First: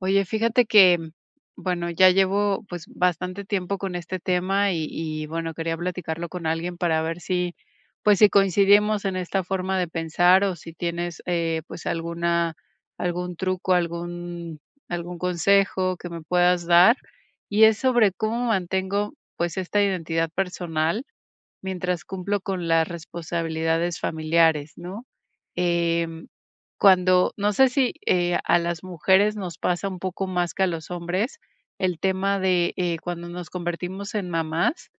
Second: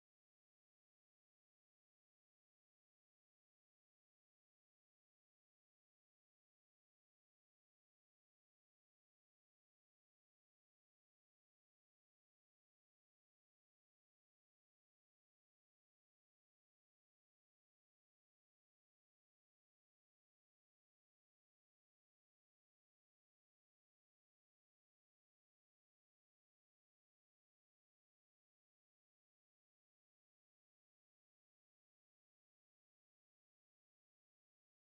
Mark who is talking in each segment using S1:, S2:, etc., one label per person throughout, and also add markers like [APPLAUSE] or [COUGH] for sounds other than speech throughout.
S1: Oye, fíjate que, bueno, ya llevo pues bastante tiempo con este tema y bueno, quería platicarlo con alguien para ver si, pues si coincidimos en esta forma de pensar o si tienes pues alguna, algún truco, algún, algún consejo que me puedas dar. Y es sobre cómo mantengo pues esta identidad personal mientras cumplo con las responsabilidades familiares, ¿no? Em, cuando no sé si, a las mujeres nos pasa un poco más que a los hombres, el tema de, cuando nos convertimos en mamás,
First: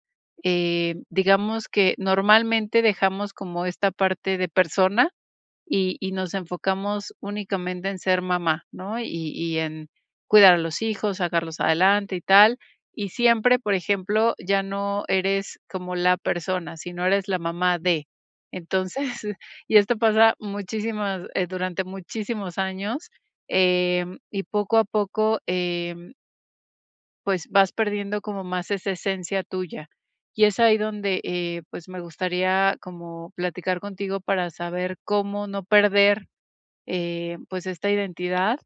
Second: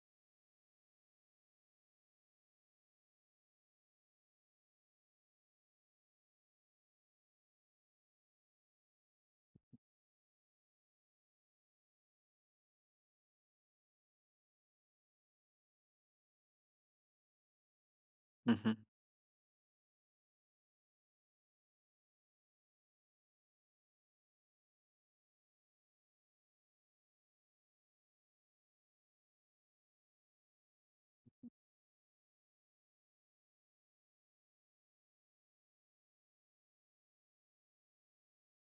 S1: digamos que normalmente dejamos como esta parte de persona y nos enfocamos únicamente en ser mamá, ¿no? Y en cuidar a los hijos, sacarlos adelante y tal. Y siempre, por ejemplo, ya no eres como la persona, sino eres la mamá de.
S2: Ujú,
S1: Entonces, [LAUGHS] y esto pasa muchísimas, durante muchísimos años, y poco a poco, pues vas perdiendo como más esa esencia tuya. Y es ahí donde, pues me gustaría como platicar contigo para saber cómo no perder pues, esta identidad,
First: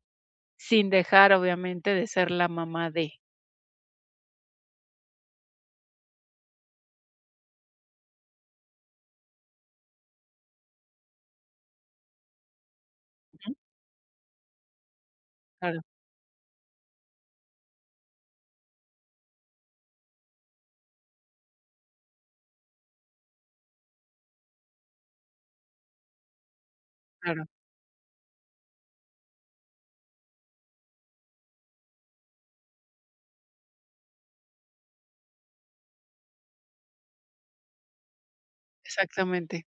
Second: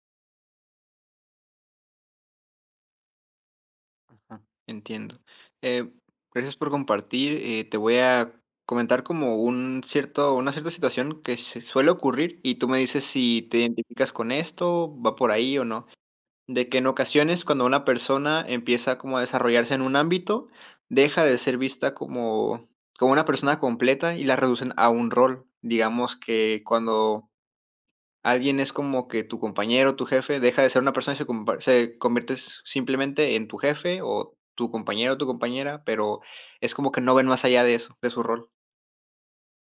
S1: sin dejar, obviamente, de ser la mamá de.
S2: ajá, entiendo. Eh, Gracias por compartir. Te voy a comentar como un una cierta situación que se suele ocurrir y tú me dices si
S1: Ujú.
S2: te identificas con esto, va por ahí o
S1: Claro,
S2: no. De que en ocasiones cuando una persona empieza como a desarrollarse en un ámbito, deja de ser vista como, como una persona completa y la reducen a un rol. Digamos que cuando
S1: claro,
S2: alguien es como que tu compañero, tu jefe, deja de ser una persona y se compa se conviertes simplemente en tu jefe o tu compañero, o tu compañera, pero es como que no ven más allá de eso, de su rol.
S1: exactamente.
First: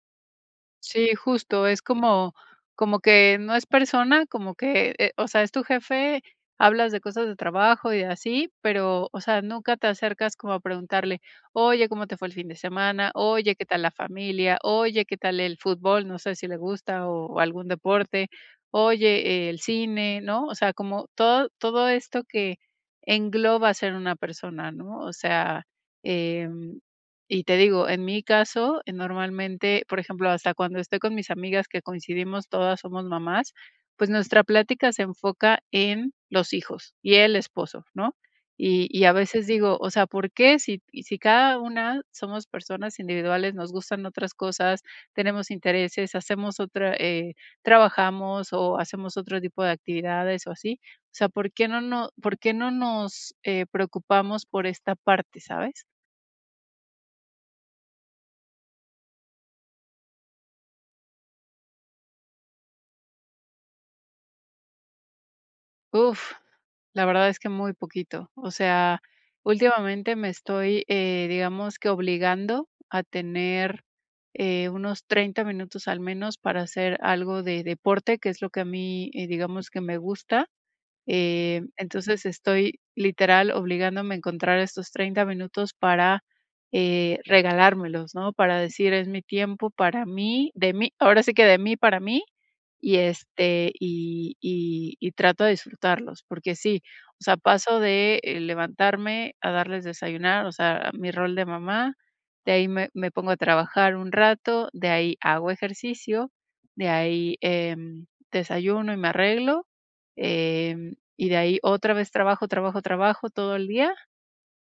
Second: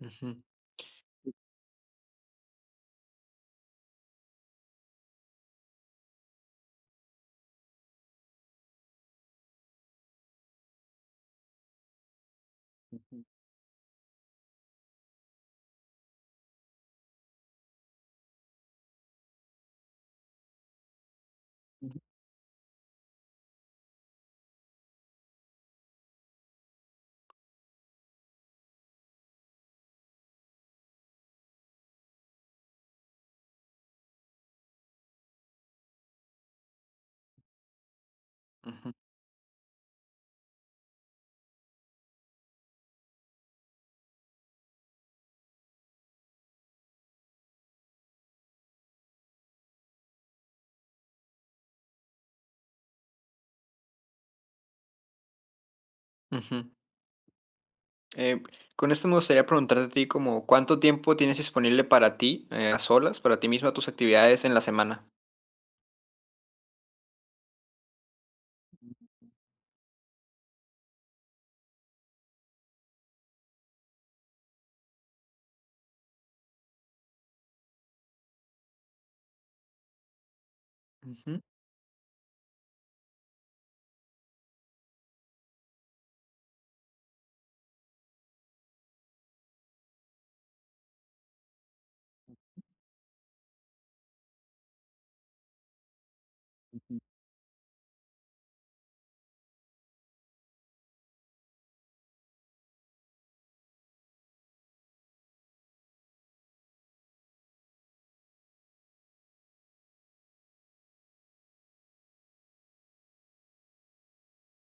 S2: Ujú.
S1: Sí, justo, es como como que no es persona, como que, o sea, es tu jefe, hablas de cosas de trabajo y así, pero, o sea, nunca te acercas como a preguntarle: "Oye, ¿cómo te fue el fin de semana? Oye, ¿qué tal la familia? Oye, ¿qué tal el fútbol?", no sé si le gusta o algún deporte. Oye, el cine, ¿no? O sea, como todo esto que engloba ser una persona, ¿no? O sea, em y te digo, en mi caso, normalmente, por ejemplo, hasta cuando estoy con mis amigas que coincidimos, todas somos mamás, pues nuestra plática se enfoca en los hijos y el esposo, ¿no? Y,
S2: Ujú,
S1: y a veces digo, o sea, ¿por qué si, y si cada una somos personas individuales, nos gustan otras cosas, tenemos intereses, hacemos otra, trabajamos o hacemos otro tipo de actividades o así? O sea, ¿por qué por qué no nos preocupamos por esta parte, ¿sabes?
S2: ujú. Eh, con esto me gustaría preguntarte a ti como, ¿cuánto tiempo tienes disponible para ti, a solas, para ti misma, tus actividades en la semana?
S1: Uf, la verdad es que muy poquito. O sea, últimamente me estoy, digamos que obligando a tener unos 30 minutos al menos para hacer algo de deporte, que es lo que a mí, digamos que me gusta.
S2: Ujú,
S1: Entonces estoy literal obligándome a encontrar estos 30 minutos para regalármelos, ¿no? Para decir, es mi tiempo para mí, de mí, ahora sí que de mí para mí y, este, y trato de disfrutarlos, porque sí, o sea, paso de, levantarme a darles desayunar, o sea, mi rol de mamá, de ahí me pongo a trabajar un rato, de ahí hago ejercicio, de ahí, desayuno y me arreglo, y de ahí otra vez trabajo, trabajo, trabajo todo el día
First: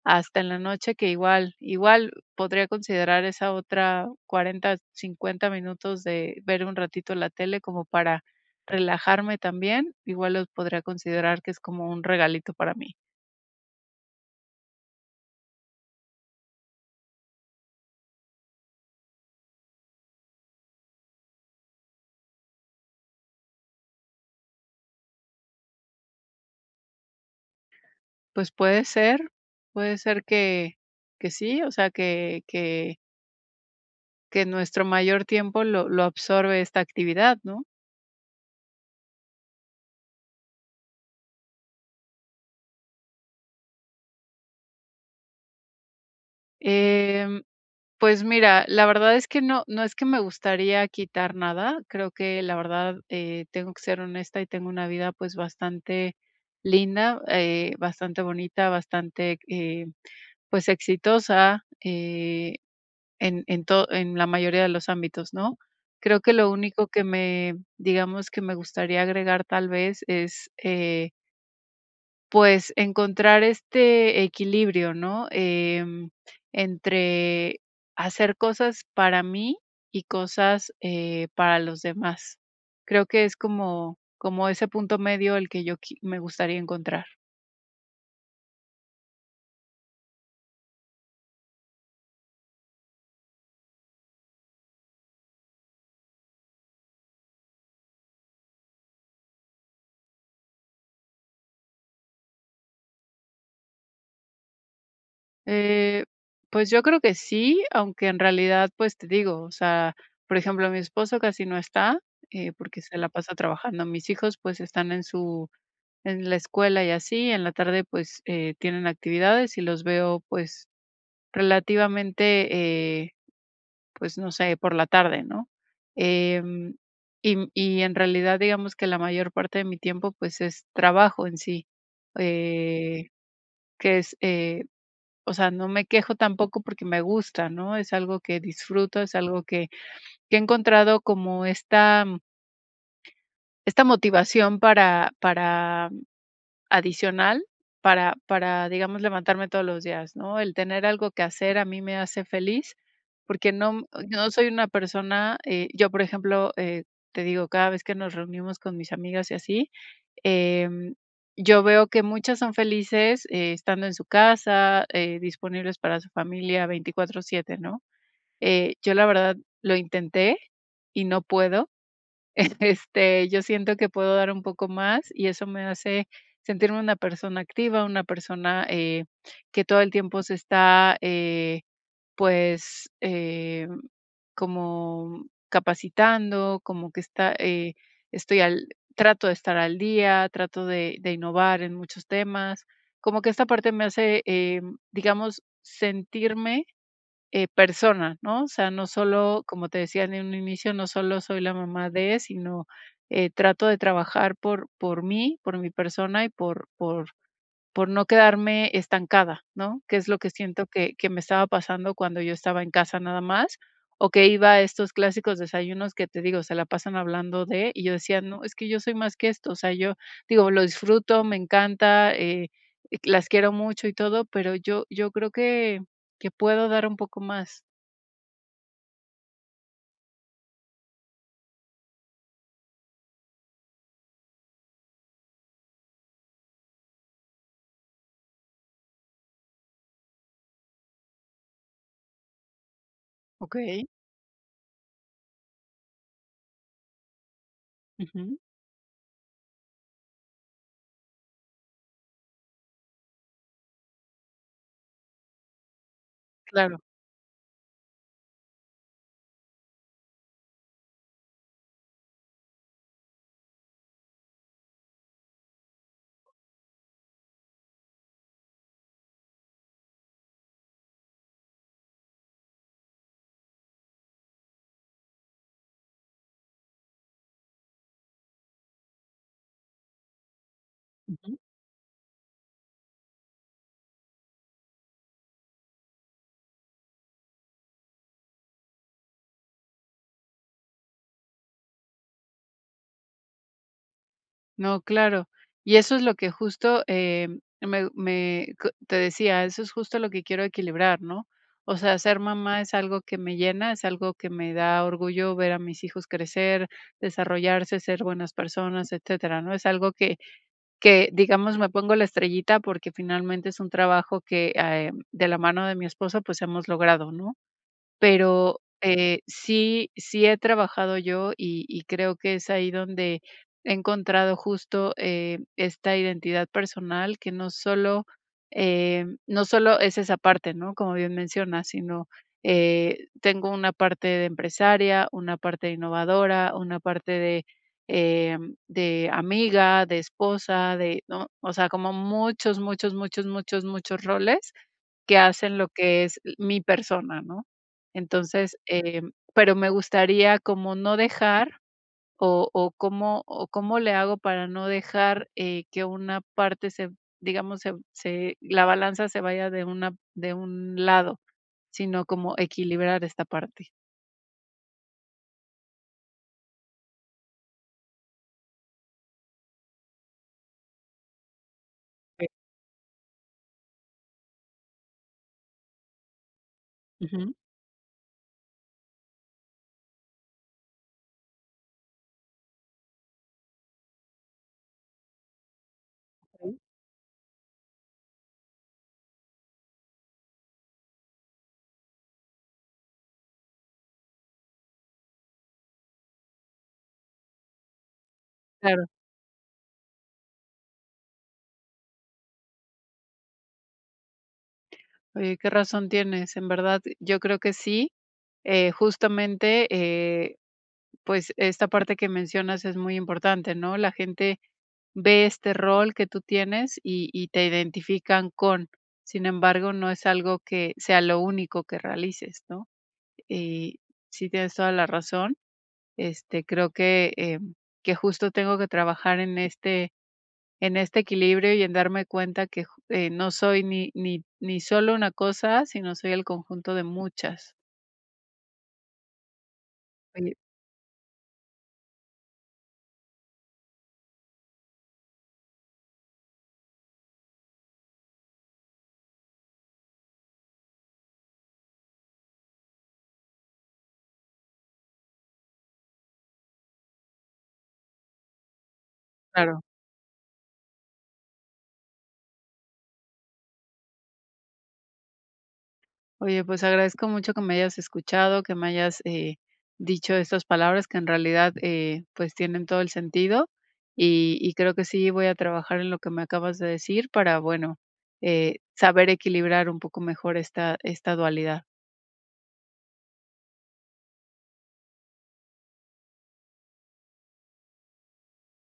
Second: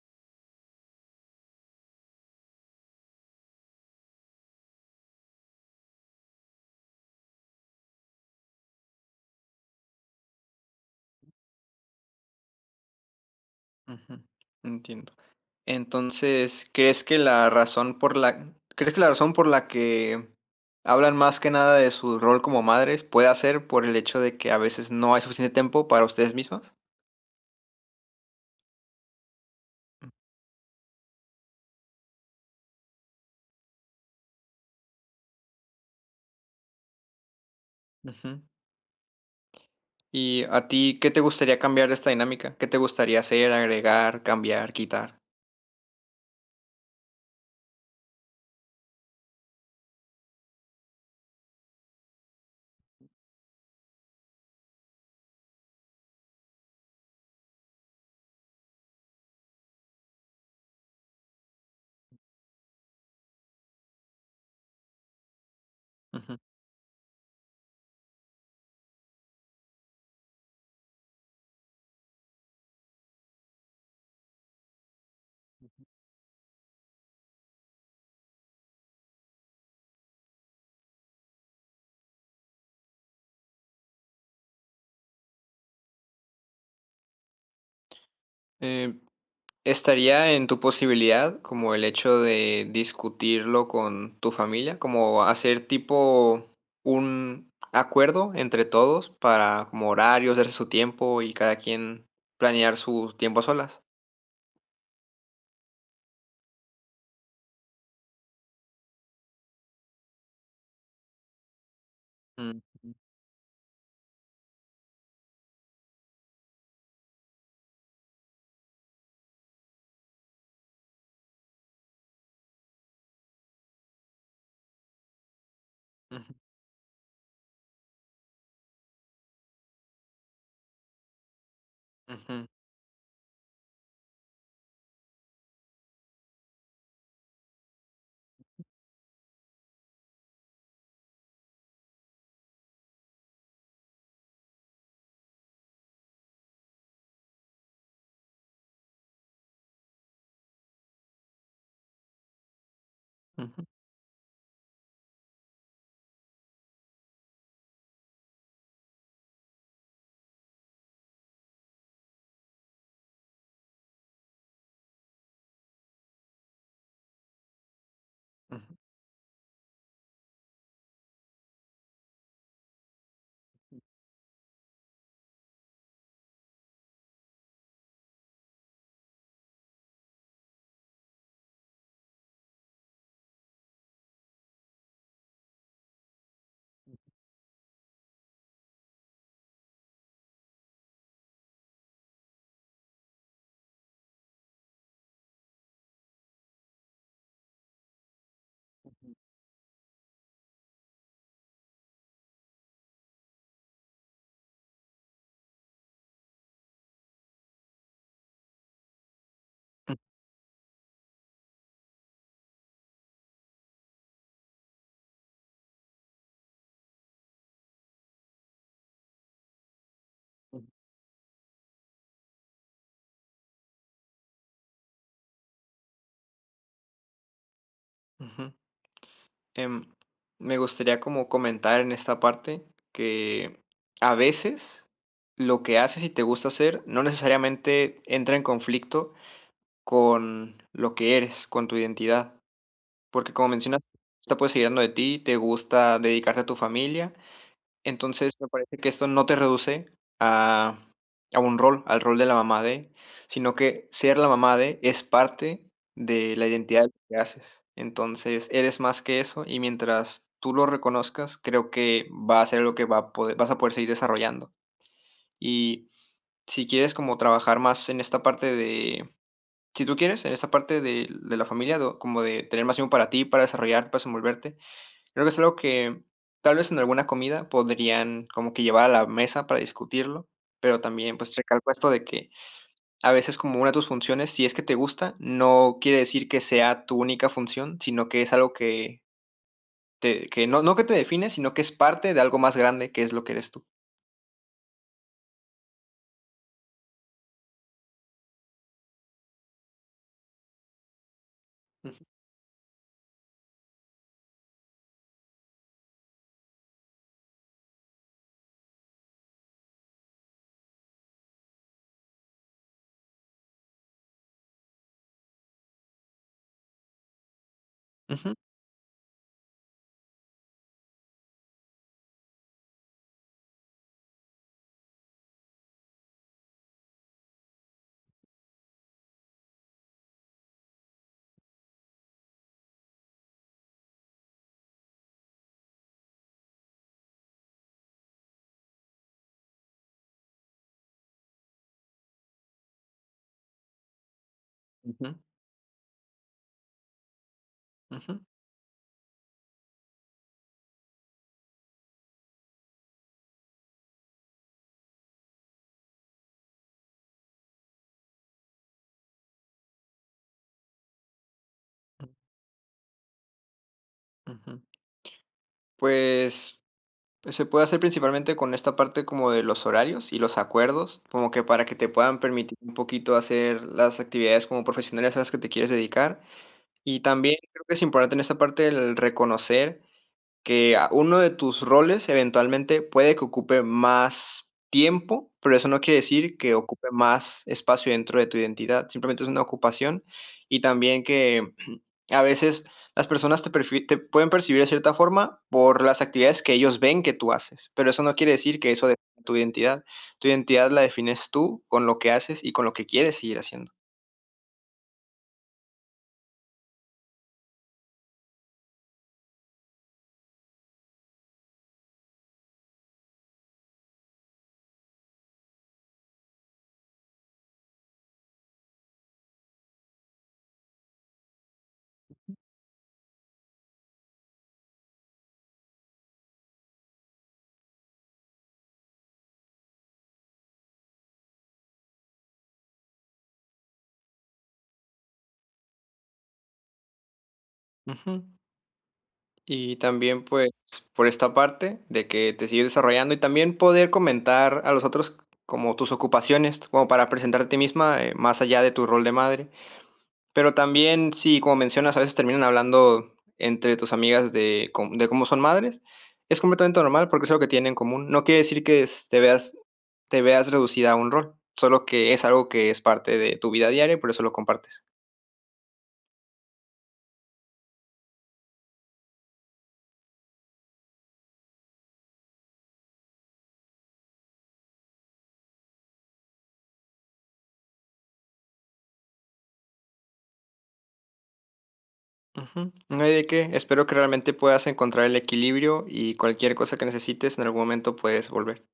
S1: hasta en la noche, que igual podría considerar esa otra 40, 50 minutos de ver un ratito la tele como para relajarme también, igual los podría considerar que es como un regalito para mí.
S2: ujú. Entiendo. Entonces, ¿crees que la razón por la que hablan más que nada de su rol como madres puede ser por el hecho de que a veces no hay suficiente tiempo para ustedes mismas?
S1: Pues puede ser que sí, o sea, que nuestro mayor tiempo lo absorbe esta actividad, ¿no?
S2: Ujú. ¿Y a ti qué te gustaría cambiar de esta dinámica? ¿Qué te gustaría hacer, agregar, cambiar, quitar?
S1: Em Pues mira, la verdad es que no es que me gustaría quitar nada, creo que la verdad, tengo que ser honesta y tengo una vida, pues, bastante linda, bastante bonita, bastante, pues, exitosa, en to en la mayoría de los ámbitos, ¿no? Creo que
S2: Ujú.
S1: lo único que me digamos, que me gustaría agregar tal vez es, pues, encontrar este equilibrio, ¿no? Entre hacer cosas para mí y cosas, para los demás. Creo que es como como ese punto medio el que yo qui me gustaría encontrar.
S2: Eh, ¿Estaría en tu posibilidad como el hecho de discutirlo con tu familia? Como hacer tipo un acuerdo entre todos para como horarios, darse su tiempo y cada quien planear su tiempo a solas.
S1: Eh, pues, yo creo que sí, aunque en realidad, pues, te digo, o sea, por ejemplo, mi esposo casi no está,
S2: Ujú,
S1: porque se la pasa trabajando. Mis hijos, pues, están en su en la escuela y así, en la tarde, pues, tienen actividades y los veo, pues, relativamente, pues, no sé, por la tarde, ¿no?
S2: ujú,
S1: Em, y en realidad, digamos que la mayor parte de mi tiempo, pues, es trabajo en sí,
S2: ujú,
S1: eh, que es, o sea, no me quejo tampoco porque me gusta, ¿no? Es algo que disfruto, es algo que he encontrado como esta esta motivación para adicional digamos, levantarme todos los días, ¿no? El tener algo que hacer a mí me hace feliz, porque
S2: ujú,
S1: no soy una persona, yo, por ejemplo, te digo, cada vez que nos reunimos con mis amigas y así, em, yo veo que muchas son felices, estando en su casa, disponibles para su familia 24/7, ¿no? Yo la verdad lo intenté y no puedo. Este, yo siento que puedo dar un poco más y eso me hace sentirme una persona activa, una persona que todo el tiempo se está, pues, como capacitando, como que está, estoy al, trato de estar al día, trato de innovar en muchos temas, como que esta parte me hace, digamos, sentirme persona, ¿no? O sea, no solo, como te decía en un inicio, no solo soy la mamá de, sino trato de trabajar por mí, por mi persona y por, por no quedarme estancada, ¿no? Que
S2: ujú,
S1: es lo que siento que me estaba pasando cuando yo estaba en casa nada más, o que iba a estos clásicos desayunos que te digo, se la pasan hablando de, y yo decía: "No, es que yo soy más que esto", o sea, yo digo, lo
S2: ujú,
S1: disfruto, me encanta, las quiero mucho y todo, pero yo creo que puedo dar un poco más.
S2: ujú. Em, Me gustaría como comentar en esta parte que a veces lo que haces y te gusta hacer no necesariamente entra en conflicto con lo que eres, con tu identidad, porque, como
S1: ¿Ok?
S2: mencionas, está pues seguir dando de ti, te gusta dedicarte a tu familia. Entonces,
S1: Ujú,
S2: me parece que esto no te reduce a a un rol, al rol de la mamá de, sino que ser la mamá de es parte de la
S1: claro.
S2: identidad de lo que haces. Entonces, eres más que eso, y mientras tú lo reconozcas, creo que va a ser lo que va a poder vas a poder seguir desarrollando. Y si quieres como trabajar más en esta parte de si tú quieres, en esa parte de la familia, do como de tener más tiempo para ti, para desarrollarte, para desenvolverte, creo que es algo que tal vez en alguna comida podrían como que llevar a la mesa para discutirlo, pero también, pues, recalco esto de que a veces como una de tus funciones, si es que te gusta, no quiere decir que sea tu única función, sino que es algo que no que te define, sino que es parte de algo más grande, que es lo que eres tú.
S1: No, claro. Y eso es lo que justo, me me co te decía, eso es justo lo que quiero equilibrar, ¿no? O sea,
S2: Ujú,
S1: ser mamá es algo que me llena, es algo que me da orgullo ver a mis hijos crecer, desarrollarse, ser buenas personas, etcétera, ¿no? Es algo que digamos, me pongo la estrellita porque finalmente es un trabajo que, de la mano de mi esposo, pues, hemos logrado, ¿no?
S2: ujú,
S1: Pero, sí he trabajado yo y creo que es ahí donde he encontrado justo, esta identidad personal que no solo, no solo es esa parte, ¿no?, como bien mencionas, sino, tengo una parte de empresaria, una parte de innovadora, una parte de, de amiga, de esposa, de, ¿no? O sea, como muchos, muchos, muchos, muchos, muchos roles
S2: ujú,
S1: que hacen lo que es mi persona, ¿no?
S2: ujú,
S1: Entonces, pero me gustaría como no dejar o cómo le hago para no dejar, que una parte se digamos, se la balanza se vaya de una de un lado, sino como equilibrar esta parte.
S2: ujú. Pues Pues se puede hacer principalmente con esta parte como de los horarios y los acuerdos, como que para que te puedan permitir un poquito hacer las actividades como profesionales a las que te quieres dedicar. Y
S1: Ujú.
S2: también creo que es importante en esta parte el reconocer que uno de tus roles eventualmente puede que ocupe más tiempo, pero eso no quiere decir que ocupe más espacio dentro de tu identidad, simplemente es una ocupación y también que [CLEARS THROAT] a veces las personas te pueden percibir de cierta forma por las actividades que ellos ven que tú haces, pero eso no quiere decir que eso
S1: Claro.
S2: define tu identidad. Tu identidad la defines tú con lo que haces y con lo que quieres seguir haciendo.
S1: Oye, qué razón tienes. En verdad, yo creo que sí. Justamente, pues, esta parte que mencionas es muy importante, ¿no? La gente ve este rol que tú tienes y te identifican con. Sin embargo, no es algo que sea lo único que realices, ¿no? Y sí tienes toda la razón. Este, creo que, que justo tengo que trabajar en este equilibrio y en darme cuenta que ju no soy ni solo una cosa, sino soy el conjunto de muchas.
S2: Ujú. Y también,
S1: Oye,
S2: pues, por esta parte de que te sigues desarrollando y también poder comentar a los otros como tus ocupaciones, como para presentarte a ti misma, más allá de tu rol de madre. Pero también, sí, como mencionas, a veces terminan hablando entre tus amigas de, de cómo son madres. Es completamente normal porque es algo que tienen en común. No quiere decir que
S1: claro.
S2: te veas reducida a un rol, solo que es algo que es parte de tu vida diaria y por eso lo compartes.
S1: Oye, pues agradezco mucho que me hayas escuchado, que me hayas dicho estas palabras que en realidad pues tienen todo el sentido y creo que sí voy a trabajar en lo que me acabas de decir para, bueno, saber equilibrar un poco mejor esta, esta dualidad.
S2: Ujú. No hay de qué. Espero que realmente puedas encontrar el equilibrio y cualquier cosa que necesites en algún momento puedes volver.